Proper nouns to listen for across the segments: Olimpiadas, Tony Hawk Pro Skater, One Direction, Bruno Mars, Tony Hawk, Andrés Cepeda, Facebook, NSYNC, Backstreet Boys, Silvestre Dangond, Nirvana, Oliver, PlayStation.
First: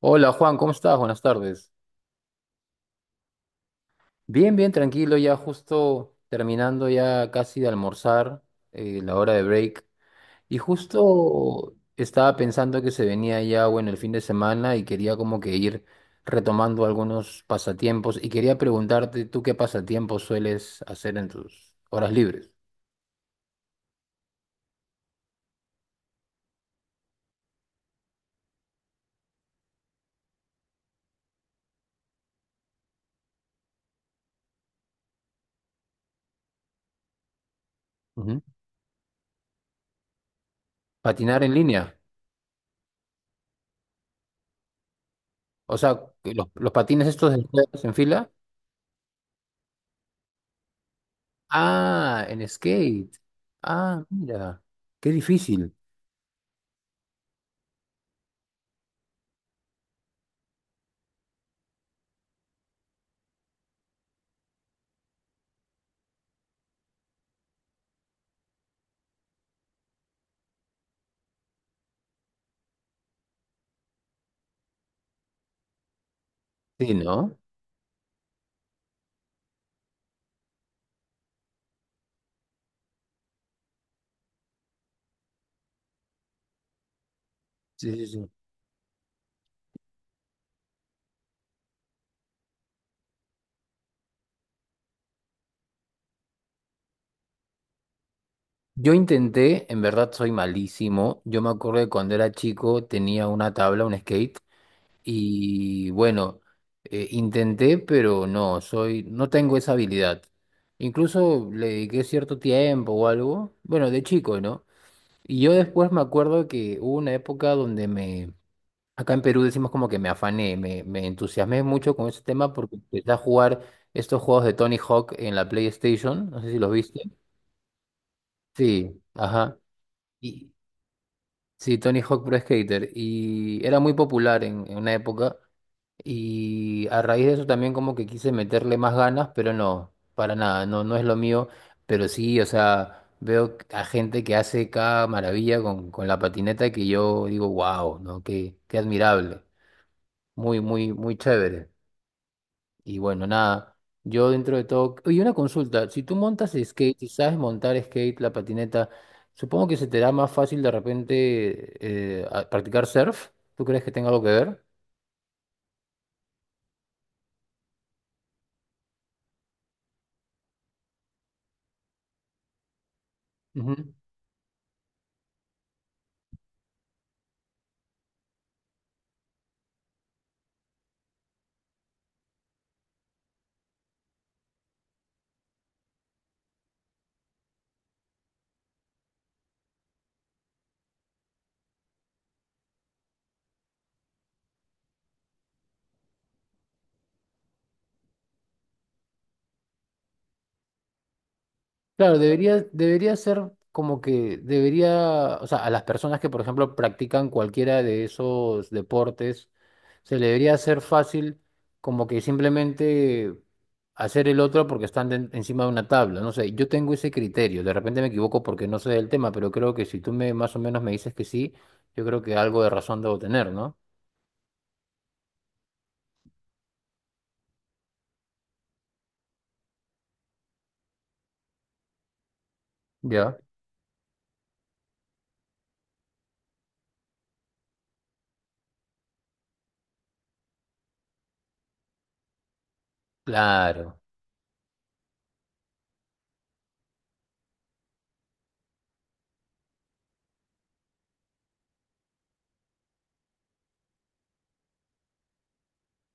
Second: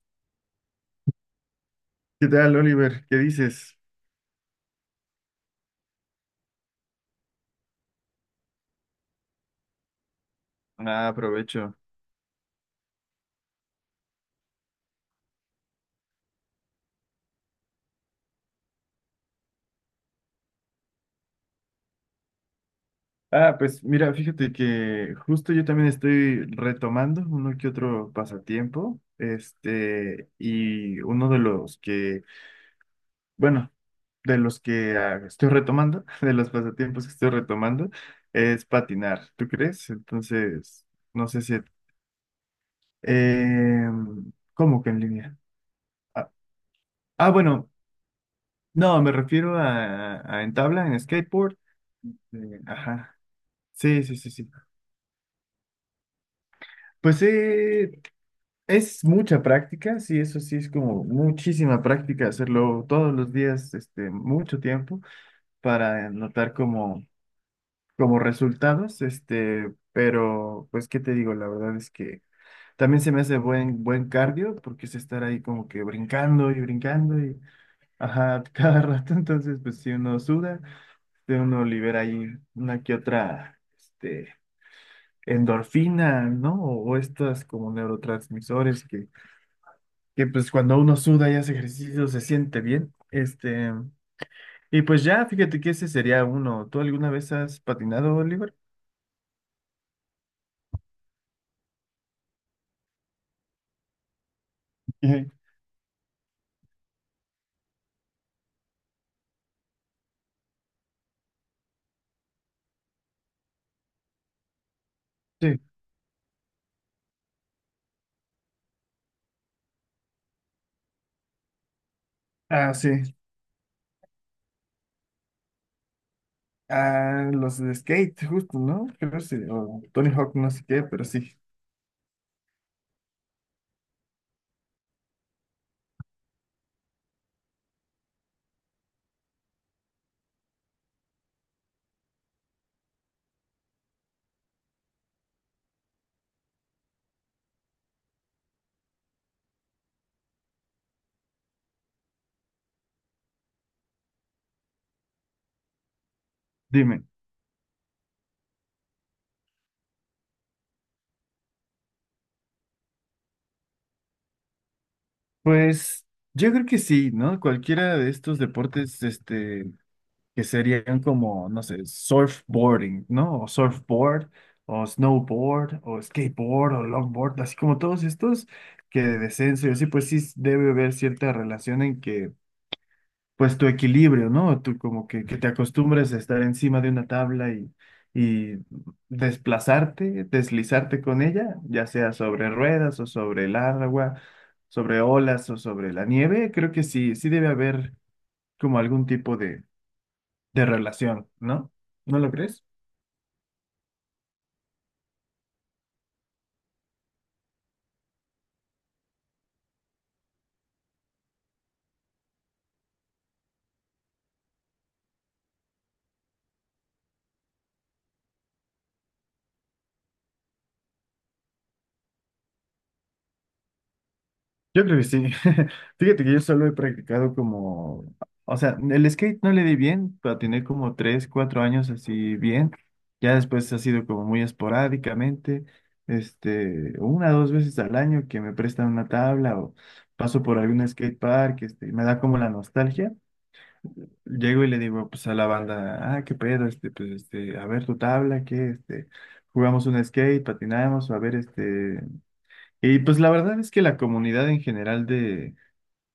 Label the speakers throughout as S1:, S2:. S1: Hola Juan, ¿cómo estás? Buenas tardes.
S2: ¿Qué tal, Oliver? ¿Qué dices?
S1: Bien, bien, tranquilo, ya justo terminando ya casi de almorzar, la hora de break. Y
S2: Ah, aprovecho.
S1: justo estaba pensando que se venía ya, bueno, el fin de semana y quería como que ir retomando algunos pasatiempos y quería preguntarte, ¿tú qué pasatiempos sueles hacer en tus horas libres?
S2: Ah, pues mira, fíjate que justo yo también estoy retomando uno que otro pasatiempo, y uno de los que, bueno, de los que estoy retomando, de los pasatiempos que estoy retomando,
S1: Ujú.
S2: es patinar, ¿tú crees? Entonces, no
S1: Patinar
S2: sé
S1: en
S2: si...
S1: línea.
S2: Eh, ¿cómo que en línea?
S1: O sea,
S2: Ah,
S1: que los patines estos
S2: ah,
S1: de
S2: bueno,
S1: ruedas en fila.
S2: no, me refiero a en tabla, en skateboard.
S1: Ah, en
S2: Ajá,
S1: skate.
S2: sí,
S1: Ah,
S2: sí, sí, sí.
S1: mira, qué difícil.
S2: Pues es mucha práctica, sí, eso sí, es como muchísima práctica hacerlo todos los días, mucho tiempo para notar como resultados, pero pues, ¿qué te digo? La verdad es que también se me hace buen cardio porque es estar ahí como que brincando y
S1: Sí,
S2: brincando
S1: ¿no?
S2: y, ajá, cada rato, entonces, pues si uno suda, de uno libera ahí una que otra, endorfina, ¿no? O estas como
S1: Sí, sí, sí.
S2: neurotransmisores que pues cuando uno suda y hace ejercicio se siente bien. Y pues ya, fíjate que ese sería uno. ¿Tú alguna vez has patinado, Oliver?
S1: Yo intenté, en verdad soy malísimo. Yo me acuerdo que cuando era chico tenía una tabla, un skate,
S2: Ujú.
S1: y bueno, intenté, pero no, soy, no tengo esa habilidad. Incluso le dediqué cierto tiempo o algo, bueno, de chico, ¿no? Y yo
S2: Sí.
S1: después me acuerdo que hubo una época donde acá en Perú decimos como que me afané, me entusiasmé mucho con ese tema
S2: Ah,
S1: porque
S2: sí.
S1: empecé a jugar estos juegos de Tony Hawk en la PlayStation, no sé si los viste.
S2: Ah, los de skate, justo, ¿no?
S1: Sí,
S2: Creo sí.
S1: ajá.
S2: O Tony Hawk, no
S1: Y
S2: sé qué, pero sí.
S1: Sí, Tony Hawk Pro Skater. Y era muy popular en una época. Y a raíz de eso también como que quise meterle más ganas, pero no, para nada, no, no es lo mío. Pero sí, o sea, veo a gente que hace cada maravilla con la patineta que yo digo, wow, ¿no? Qué admirable. Muy, muy, muy chévere. Y bueno, nada, yo dentro de todo... Oye, una consulta, si tú montas skate
S2: Dime.
S1: y sabes montar skate, la patineta, supongo que se te da más fácil de repente practicar surf. ¿Tú crees que tenga algo que ver?
S2: Pues yo creo que sí, ¿no? Cualquiera de estos deportes, que serían como, no sé, surfboarding, ¿no? O
S1: Ujú.
S2: surfboard, o snowboard, o skateboard, o longboard, así como todos estos que de descenso y así, pues sí debe haber cierta relación en que, pues tu equilibrio, ¿no? Tú como que te acostumbres a estar encima de una tabla y desplazarte, deslizarte con ella, ya sea sobre ruedas o sobre el agua, sobre olas o sobre la nieve, creo que sí, sí debe haber como algún tipo de relación, ¿no? ¿No
S1: Claro,
S2: lo crees?
S1: debería, debería ser como que debería, o sea, a las personas que, por ejemplo, practican cualquiera de esos deportes, se le debería hacer fácil como que simplemente hacer el otro porque están encima de una tabla. No sé, yo tengo ese criterio, de repente me equivoco porque no sé del tema, pero creo que si tú me más o menos me dices que sí, yo creo que algo de razón debo tener, ¿no?
S2: Yo creo que sí. Fíjate que yo solo he practicado como, o sea, el skate no le di bien, pero tener como 3, 4 años así bien. Ya
S1: Ya.
S2: después ha sido como muy esporádicamente, una dos veces al año que me prestan una tabla o paso por algún skate park, y me da como la nostalgia.
S1: Claro.
S2: Llego y le digo pues a la banda, ah, qué pedo, a ver tu tabla, qué, jugamos un skate, patinamos, a ver, y pues la verdad es que la comunidad en general de,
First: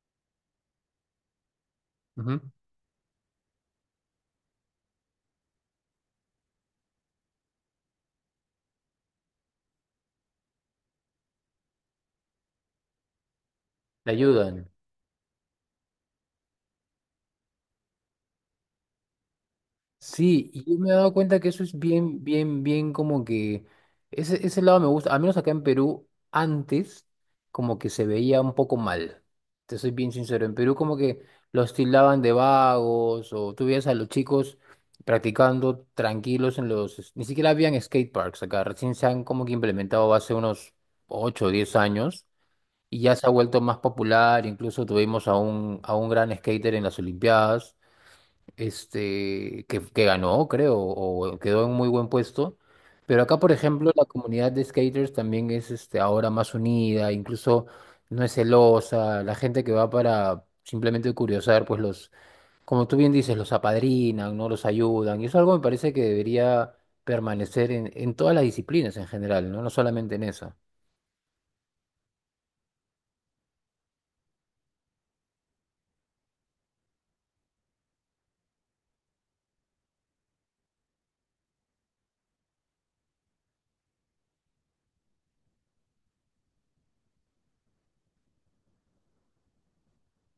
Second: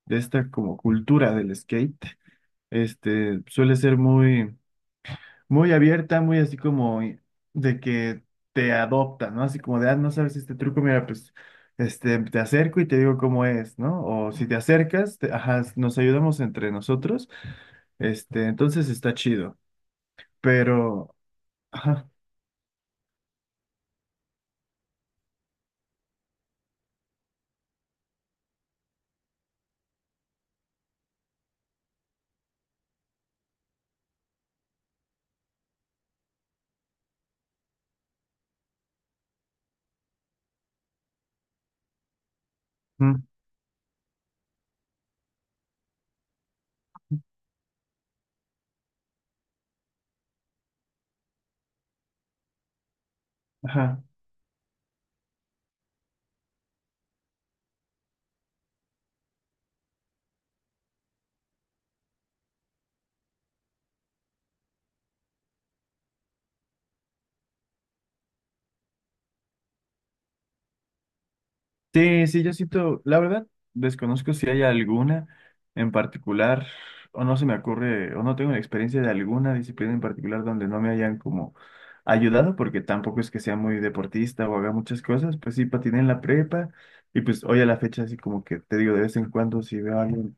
S2: de esta como cultura del skate,
S1: Ujú.
S2: suele ser muy, muy abierta, muy así como de que te adopta, ¿no? Así como de, ah, no sabes este truco, mira, pues, te acerco y te digo cómo es, ¿no?
S1: Te
S2: O si te
S1: ayudan.
S2: acercas, ajá, nos ayudamos entre nosotros, entonces está chido,
S1: Sí, y yo me he dado
S2: pero,
S1: cuenta que eso es
S2: ajá,
S1: bien, bien, bien como que ese lado me gusta, al menos acá en Perú, antes como que se veía un poco mal, te soy bien sincero, en Perú como que los tildaban de vagos o tú veías a los chicos practicando tranquilos en ni siquiera habían skate parks acá, recién se han como que implementado hace unos 8 o 10 años y ya
S2: mm,
S1: se ha vuelto más popular, incluso tuvimos a un gran skater en las Olimpiadas que ganó, creo, o quedó en muy buen puesto. Pero acá, por ejemplo,
S2: ajá.
S1: la comunidad de skaters también es este, ahora más unida, incluso no es celosa, la gente que va para simplemente curiosar, pues los, como tú bien dices, los apadrinan, ¿no? Los ayudan. Y eso es algo me parece que debería permanecer en todas las disciplinas en general, ¿no? No solamente en esa.
S2: Sí, sí, yo siento, la verdad, desconozco si hay alguna en particular, o no se me ocurre, o no tengo la experiencia de alguna disciplina en particular donde no me hayan como ayudado, porque tampoco es que sea muy deportista o haga muchas cosas, pues sí, patiné en la prepa, y pues hoy a la fecha así como que te digo, de vez en cuando si veo a alguien,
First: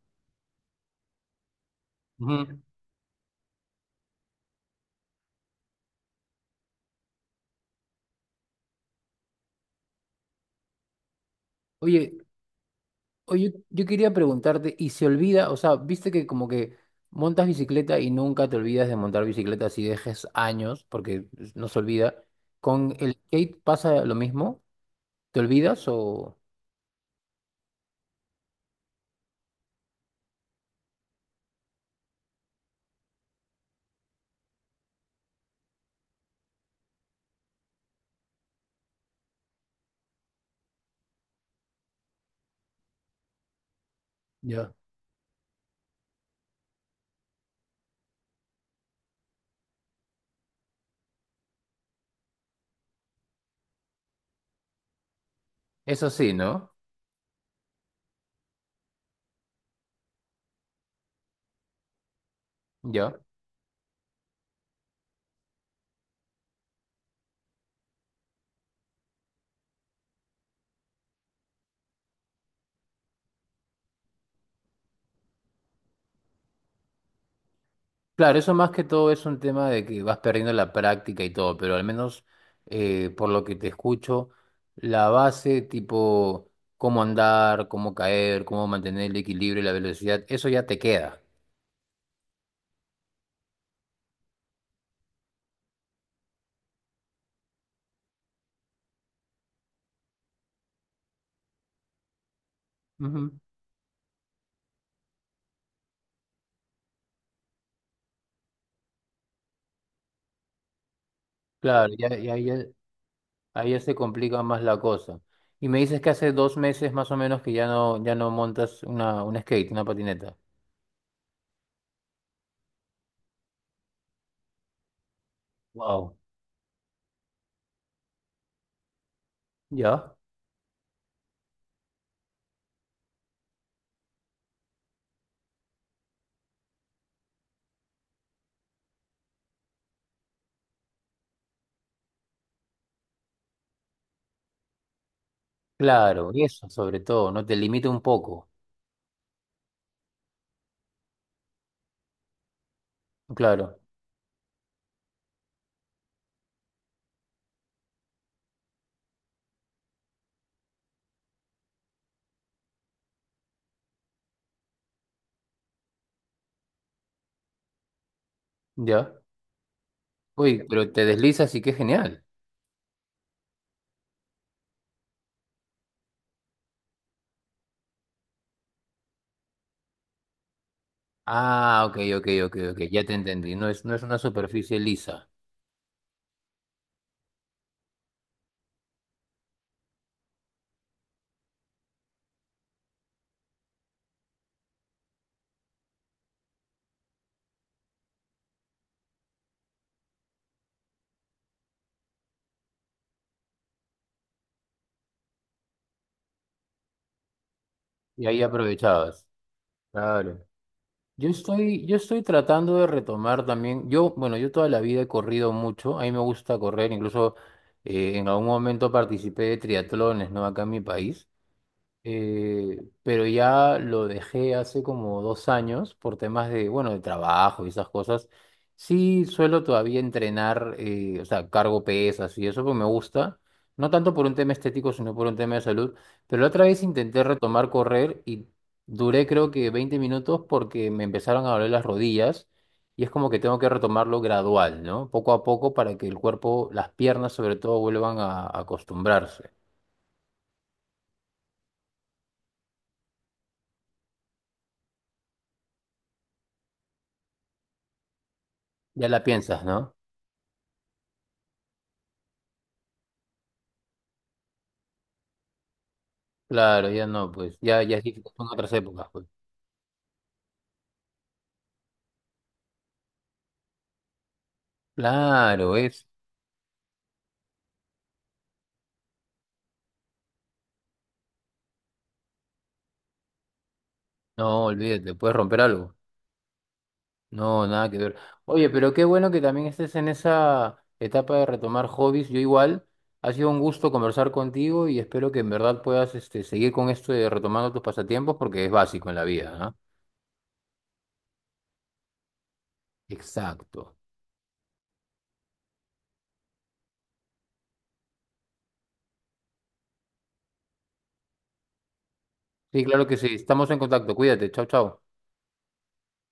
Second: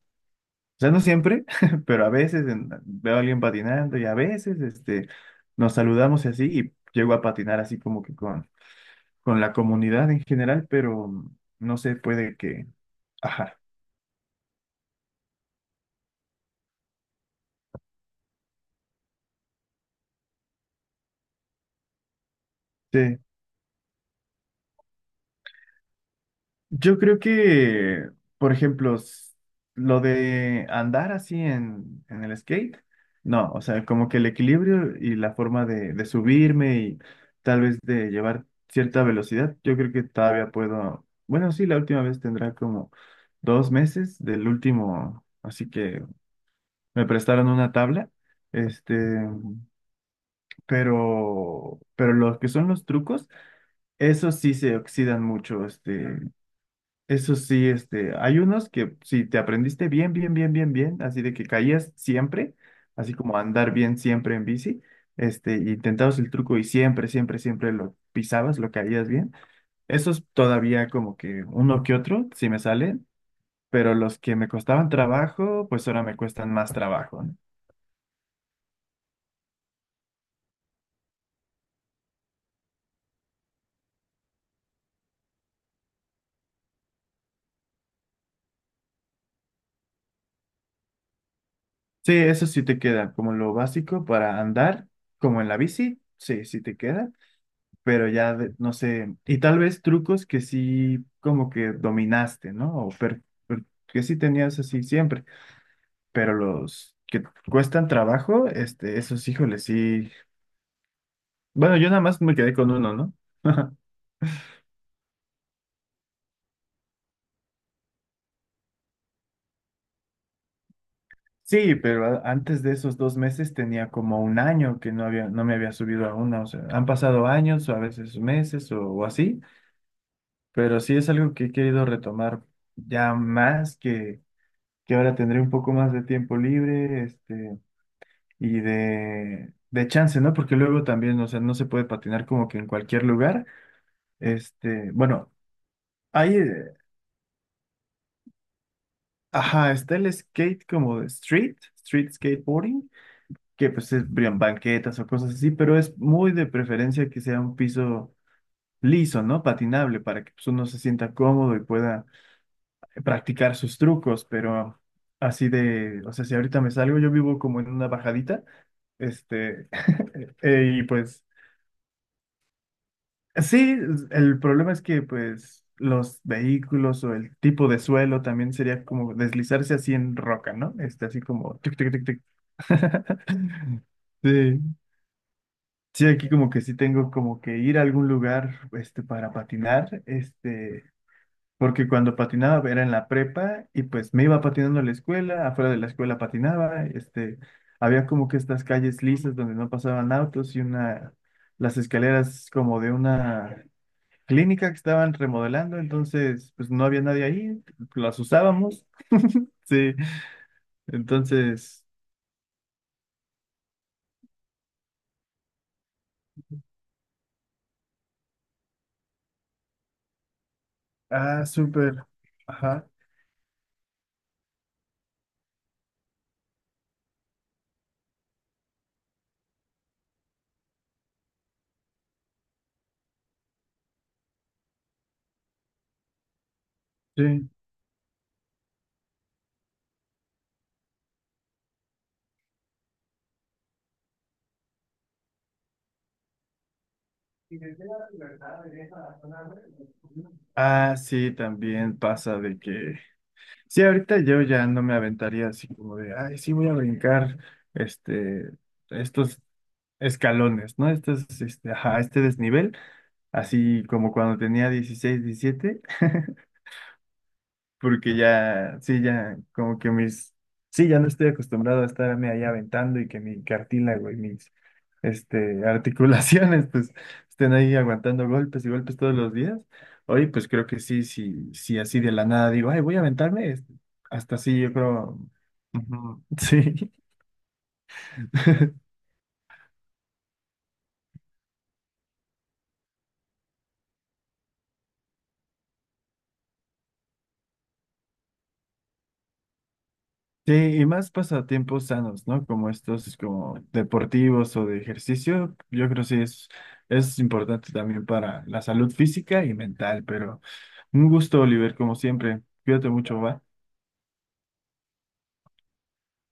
S2: o sea, no siempre, pero a veces
S1: Ujú.
S2: veo a alguien patinando y a veces, nos saludamos y así, y llego a patinar así como que con la comunidad en general, pero no sé,
S1: Oye,
S2: puede que...
S1: Oye, yo
S2: Ajá,
S1: yo quería preguntarte, ¿y se olvida? O sea, viste que como que montas bicicleta y nunca te olvidas de montar bicicleta si dejes años, porque no se olvida. ¿Con el
S2: sí.
S1: skate pasa lo mismo? ¿Te olvidas o...?
S2: Yo creo que, por ejemplo, lo de andar así en el skate, no, o sea, como que el equilibrio y la forma de subirme y tal vez de llevar cierta velocidad, yo creo que todavía puedo, bueno, sí, la última vez tendrá como 2 meses del
S1: Ya.
S2: último, así que me prestaron una tabla. Este, pero los que son los trucos, esos sí se oxidan mucho,
S1: Eso sí, ¿no?
S2: esos sí, hay unos que si te aprendiste bien, bien, bien, bien, bien, así de que caías siempre, así
S1: Ya.
S2: como andar bien siempre en bici, intentabas el truco y siempre, siempre, siempre lo pisabas, lo caías bien, esos todavía como que uno que otro, sí me salen, pero los que me costaban trabajo, pues ahora me cuestan más trabajo, ¿no?
S1: Claro, eso más que todo es un tema de que vas perdiendo la práctica y todo, pero al menos por lo que te escucho, la base tipo cómo andar, cómo caer, cómo mantener el equilibrio y la velocidad, eso ya te queda.
S2: Sí, eso sí te queda, como lo básico para andar, como en la bici, sí, sí te queda, pero ya no sé, y tal vez trucos que sí como que dominaste, ¿no? O que sí tenías así siempre, pero los que cuestan trabajo, esos híjoles, sí. Bueno, yo
S1: Claro,
S2: nada
S1: y
S2: más
S1: ahí,
S2: me
S1: ahí ya
S2: quedé con uno, ¿no?
S1: ahí ya se complica más la cosa. Y me dices que hace 2 meses más o menos que ya no, ya no montas un skate, una patineta.
S2: Sí, pero antes de esos 2 meses tenía como un año que no había, no me había subido a
S1: Wow.
S2: uno, o sea, han pasado años o a veces meses o así.
S1: ¿Ya?
S2: Pero sí es algo que he querido retomar ya más que ahora tendré un poco más de tiempo libre, y de chance, ¿no? Porque luego también, o sea, no se puede patinar como que en cualquier lugar. Bueno,
S1: Claro,
S2: hay,
S1: y eso sobre todo, ¿no? Te limita un poco.
S2: ajá, está el skate como de street skateboarding, que
S1: Claro,
S2: pues es brían, banquetas o cosas así, pero es muy de preferencia que sea un piso liso, ¿no? Patinable para que pues, uno se sienta cómodo y pueda practicar sus trucos, pero así de, o sea, si ahorita me salgo, yo vivo como en una bajadita,
S1: ¿ya?
S2: este,
S1: Uy,
S2: y
S1: pero te
S2: pues
S1: deslizas y qué genial.
S2: sí, el problema es que pues los vehículos o el tipo de suelo también sería como deslizarse así en roca, ¿no? Así como tic,
S1: Ah,
S2: tic,
S1: ok,
S2: tic, tic.
S1: ok, ok, ok, ya te entendí. No es, no es una
S2: Sí.
S1: superficie lisa.
S2: Sí, aquí como que sí tengo como que ir a algún lugar para patinar, porque cuando patinaba era en la prepa y pues me iba patinando a la escuela, afuera de la escuela patinaba, había como que estas calles lisas donde no pasaban autos y una, las escaleras como de una clínica que estaban remodelando, entonces pues no había nadie ahí, las
S1: Y ahí
S2: usábamos,
S1: aprovechabas.
S2: sí,
S1: Claro. Yo
S2: entonces,
S1: estoy, yo estoy tratando de retomar también. Yo, bueno, yo toda la vida he corrido mucho. A mí me gusta correr. Incluso en algún momento participé de triatlones, ¿no? Acá en mi país.
S2: ah, súper, ajá,
S1: Pero ya lo dejé hace como 2 años por temas de, bueno, de trabajo y esas cosas. Sí, suelo todavía entrenar, o sea, cargo pesas y eso, pues me gusta. No tanto por un tema estético, sino por un tema de salud. Pero la otra vez intenté
S2: sí.
S1: retomar correr y duré creo que 20 minutos porque me empezaron a doler las rodillas y es como que tengo que retomarlo gradual, ¿no? Poco a poco para que el cuerpo, las piernas sobre todo, vuelvan a acostumbrarse.
S2: Ah, sí, también pasa de que sí, ahorita yo ya no me aventaría así como de, ay, sí voy a brincar este,
S1: Ya la
S2: estos
S1: piensas, ¿no?
S2: escalones, ¿no? Ajá, este desnivel, así como cuando tenía 16, 17.
S1: Claro, ya no, pues, ya, ya
S2: Porque
S1: sí son otras
S2: ya, sí,
S1: épocas, pues.
S2: ya, como que mis, sí, ya no estoy acostumbrado a estarme ahí aventando y que mi cartílago y mis,
S1: Claro, es.
S2: articulaciones, pues, estén ahí aguantando golpes y golpes todos los días. Hoy, pues, creo que sí, sí, sí, así de la nada digo, ay, voy a aventarme, hasta así,
S1: No,
S2: yo
S1: olvídate,
S2: creo,
S1: puedes romper algo.
S2: ujú, sí.
S1: No, nada que ver. Oye, pero qué bueno que también estés en esa etapa de retomar hobbies. Yo igual, ha sido un gusto conversar contigo y espero que en verdad puedas este, seguir con esto de retomando tus pasatiempos porque es básico en la vida, ¿no?
S2: Sí, y más pasatiempos sanos, ¿no? Como estos, como
S1: Exacto.
S2: deportivos o de ejercicio, yo creo que sí es importante también para la salud física y mental, pero un gusto, Oliver, como siempre.
S1: Sí,
S2: Cuídate
S1: claro que
S2: mucho,
S1: sí.
S2: ¿va?
S1: Estamos en contacto. Cuídate. Chao, chao.